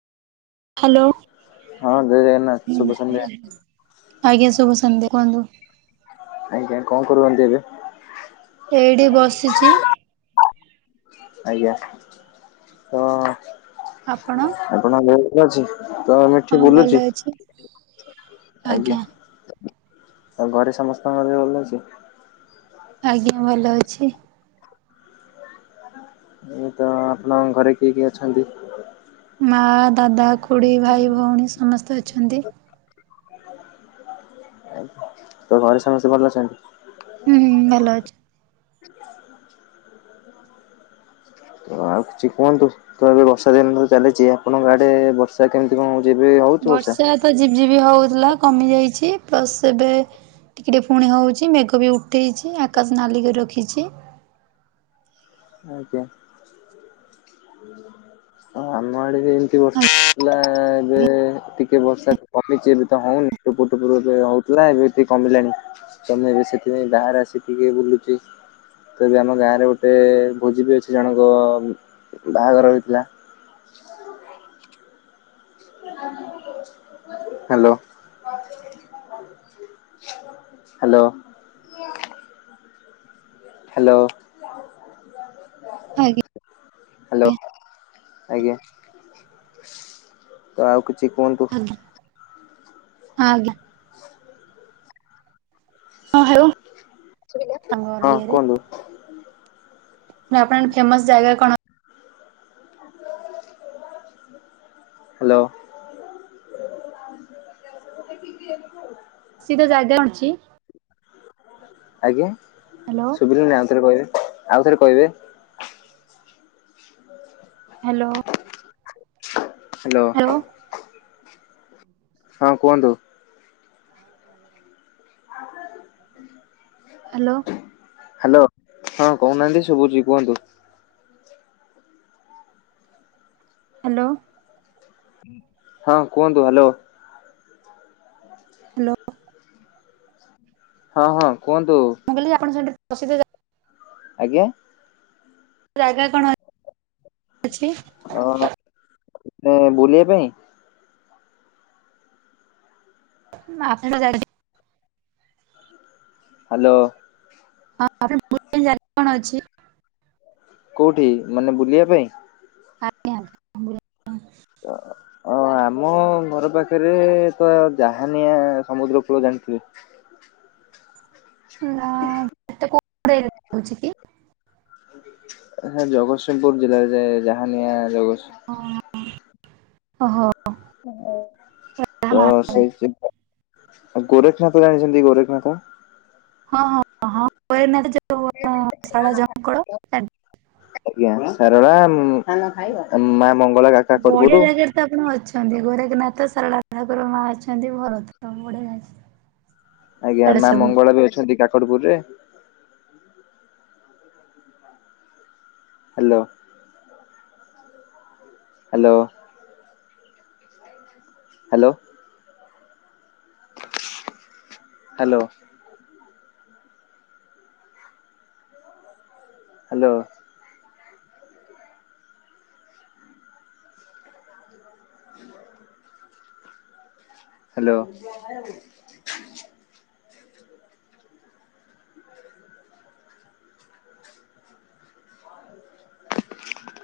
Hello ହଁ ଜୟ ଜଗନ୍ନାଥ ଶୁଭ ସନ୍ଧ୍ୟା ଆଜ୍ଞା ଶୁଭୁ ଶନ୍ତି କୁହନ୍ତୁ। ଆଜ୍ଞା କଣ କରୁନ୍ତି ଏବେ ଏଇଠି ବସିଛି। ଆଜ୍ଞା ତ ଆପଣ? ଆପଣ ବୋ ଅଛି ତ ଆ ମେଠି ହଁ ଭଲ ବୁଲୁଚି ଅଛି ଆଜ୍ଞା। ଆଉ ଘରେ ସମସ୍ତଙ୍କର ଭଲ ଅଛି। ଆଜ୍ଞା ଭଲ ଅଛି। ଏ ତ ଆପଣଙ୍କ ଘରେ କିଏ କିଏ ଅଛନ୍ତି। ମା ଦାଦା ଖୁଡ଼ି ଭାଇ ଭଉଣୀ ସମସ୍ତେ ଅଛନ୍ତି। ତ ଘରେ ସମସ୍ତେ ଭଲ ଅଛନ୍ତି? ହୁଁ ହୁଁ ଭଲ ଅଛନ୍ତି। ଆଉ କିଛି କୁହନ୍ତୁ ତ ଏବେ ବର୍ଷା ଦିନ ତ ଚାଲିଛି ଆପଣଙ୍କ ଆଡେ ବର୍ଷା ସାର୍ କେମିତି କଣ ଯିବି ହେଉଛି ବର୍ଷା। ତ ଜିବ୍ ଜିିବି ହେଉଥିଲା କମିଯାଇଛି ପ୍ଲସ୍ ଏବେ ଟିକିଏ ଟେ ପୁଣି ହେଉଛି ମେଘ ବି ଉଠେଇଛି ଆକାଶ ନାଲିିକରି ରଖିଛି। ଆଜ୍ଞା। ହ ଆମ ଆଡ଼େ ଏମିତି ବର୍ଷାଥିଲା ଏବେ ଟିକେ ବର୍ଷା କମିଛି ଏବେ ତ ହଉନି ଟୁ ଏବେ ହଉଥିଲା ଏବେ କମିଲାଣି। ତମେ ଏବେ ସେଥିପାଇଁ ବାହାରେ ଆସି ଟିକେ ବୁଲୁଚି ତ ଏବେ ଆମ ଗାଁରେ ଗୋଟେ ଭୋଜି ବି ଅଛି ଜଣଙ୍କ ବାହାଘର ହୋଇଥିଲା। ହାଲୋ। ହାଲୋ। ହାଲୋ। ଆଜ୍ଞା। ହାଲୋ ଆଜ୍ଞା। ତ ଆଉ କିଛି କୁହନ୍ତୁ। ଆଜ୍ଞା ଆଜ୍ଞା। ହଁ ହଉ ଆମ ହଁ ଏରିଆରେ କୁହନ୍ତୁ। ଆପଣଙ୍କ ଫେମସ ଜାଗା କଣ? ହାଲୋ। ପ୍ରସିଦ୍ଧ ଜାଗା କଣ ଅଛି? ଆଜ୍ଞା ହ୍ୟାଲୋ ଶୁଭିଲାନି ଆଉଥରେ କହିବେ ଆଉ ଥରେ କହିବେ? ହାଲୋ। ହାଲୋ। ହଁ କୁହନ୍ତୁ। [inaudible] ହାଲୋ। ହାଲୋ ହଁ କହୁନାହାନ୍ତି ଶୁଭୁଛି କୁହନ୍ତୁ। ହାଲୋ। ହଁ କୁହନ୍ତୁ ହାଲୋ। ହାଲୋ। ହଁ ହଁ କୁହନ୍ତୁ। ମୁଁ କହିଲି ଆପଣ ସେଠି ପ୍ରସିଦ୍ଧ ଜା ଆଜ୍ଞା? ଜାଗା କଣ ଅଛି? ଓ ହୋ କଣ ବୁଲିବା ପାଇଁ? [unintelligible] ଯାଇଛି। ହାଲୋ। ହଁ ଆପଣ ବୁଲି ଜାଗା କଣ ଅଛି? କୋଉଠି ମାନେ ବୁଲିବା ପାଇଁ? ଆଜ୍ଞା ବୁଲିବା ପାଇଁ। ଅ। ଅ-ଆମ ଘର ପାଖରେ ତ ଜାହାନିଆ ସମୁଦ୍ର କୂଳ ଜାଣିଥିବେ? [inaudible] ହେଟା କୋଉ [unintelligible] ଯାଉଛି କି? ହେ ଜଗତସିଂହପୁର ଜିଲ୍ଲାରେ ଯାଏ ଜାହାନିଆ ଜଗତସିଂ ଓ-ଓହୋ। ତ ସେ ଗୋରେଖନାଥ ଜାଣିଚନ୍ତି ଗୋରେଖନାଥ? ହଁ-ହଁ-ହଁ ଗୋରେଖ ନାଥ ଆଜ୍ଞା ଶାରଳା ମା ମଙ୍ଗଳା ବଢିଆ କା-କାକଟପୁରୁ। ଜାଗାରେ ଆପଣ ଅଛନ୍ତି ଗୋରେଖନାଥ ସାରଳା ଠାକୁର ମା ଅଛନ୍ତି ଭରତର ବଡ ଆଜ୍ଞା ମା ମଙ୍ଗଳା ବି ଅଛନ୍ତି କାକଟପୁର ରେ। Hello. Hello. Hello. Hello. Hello. Hello.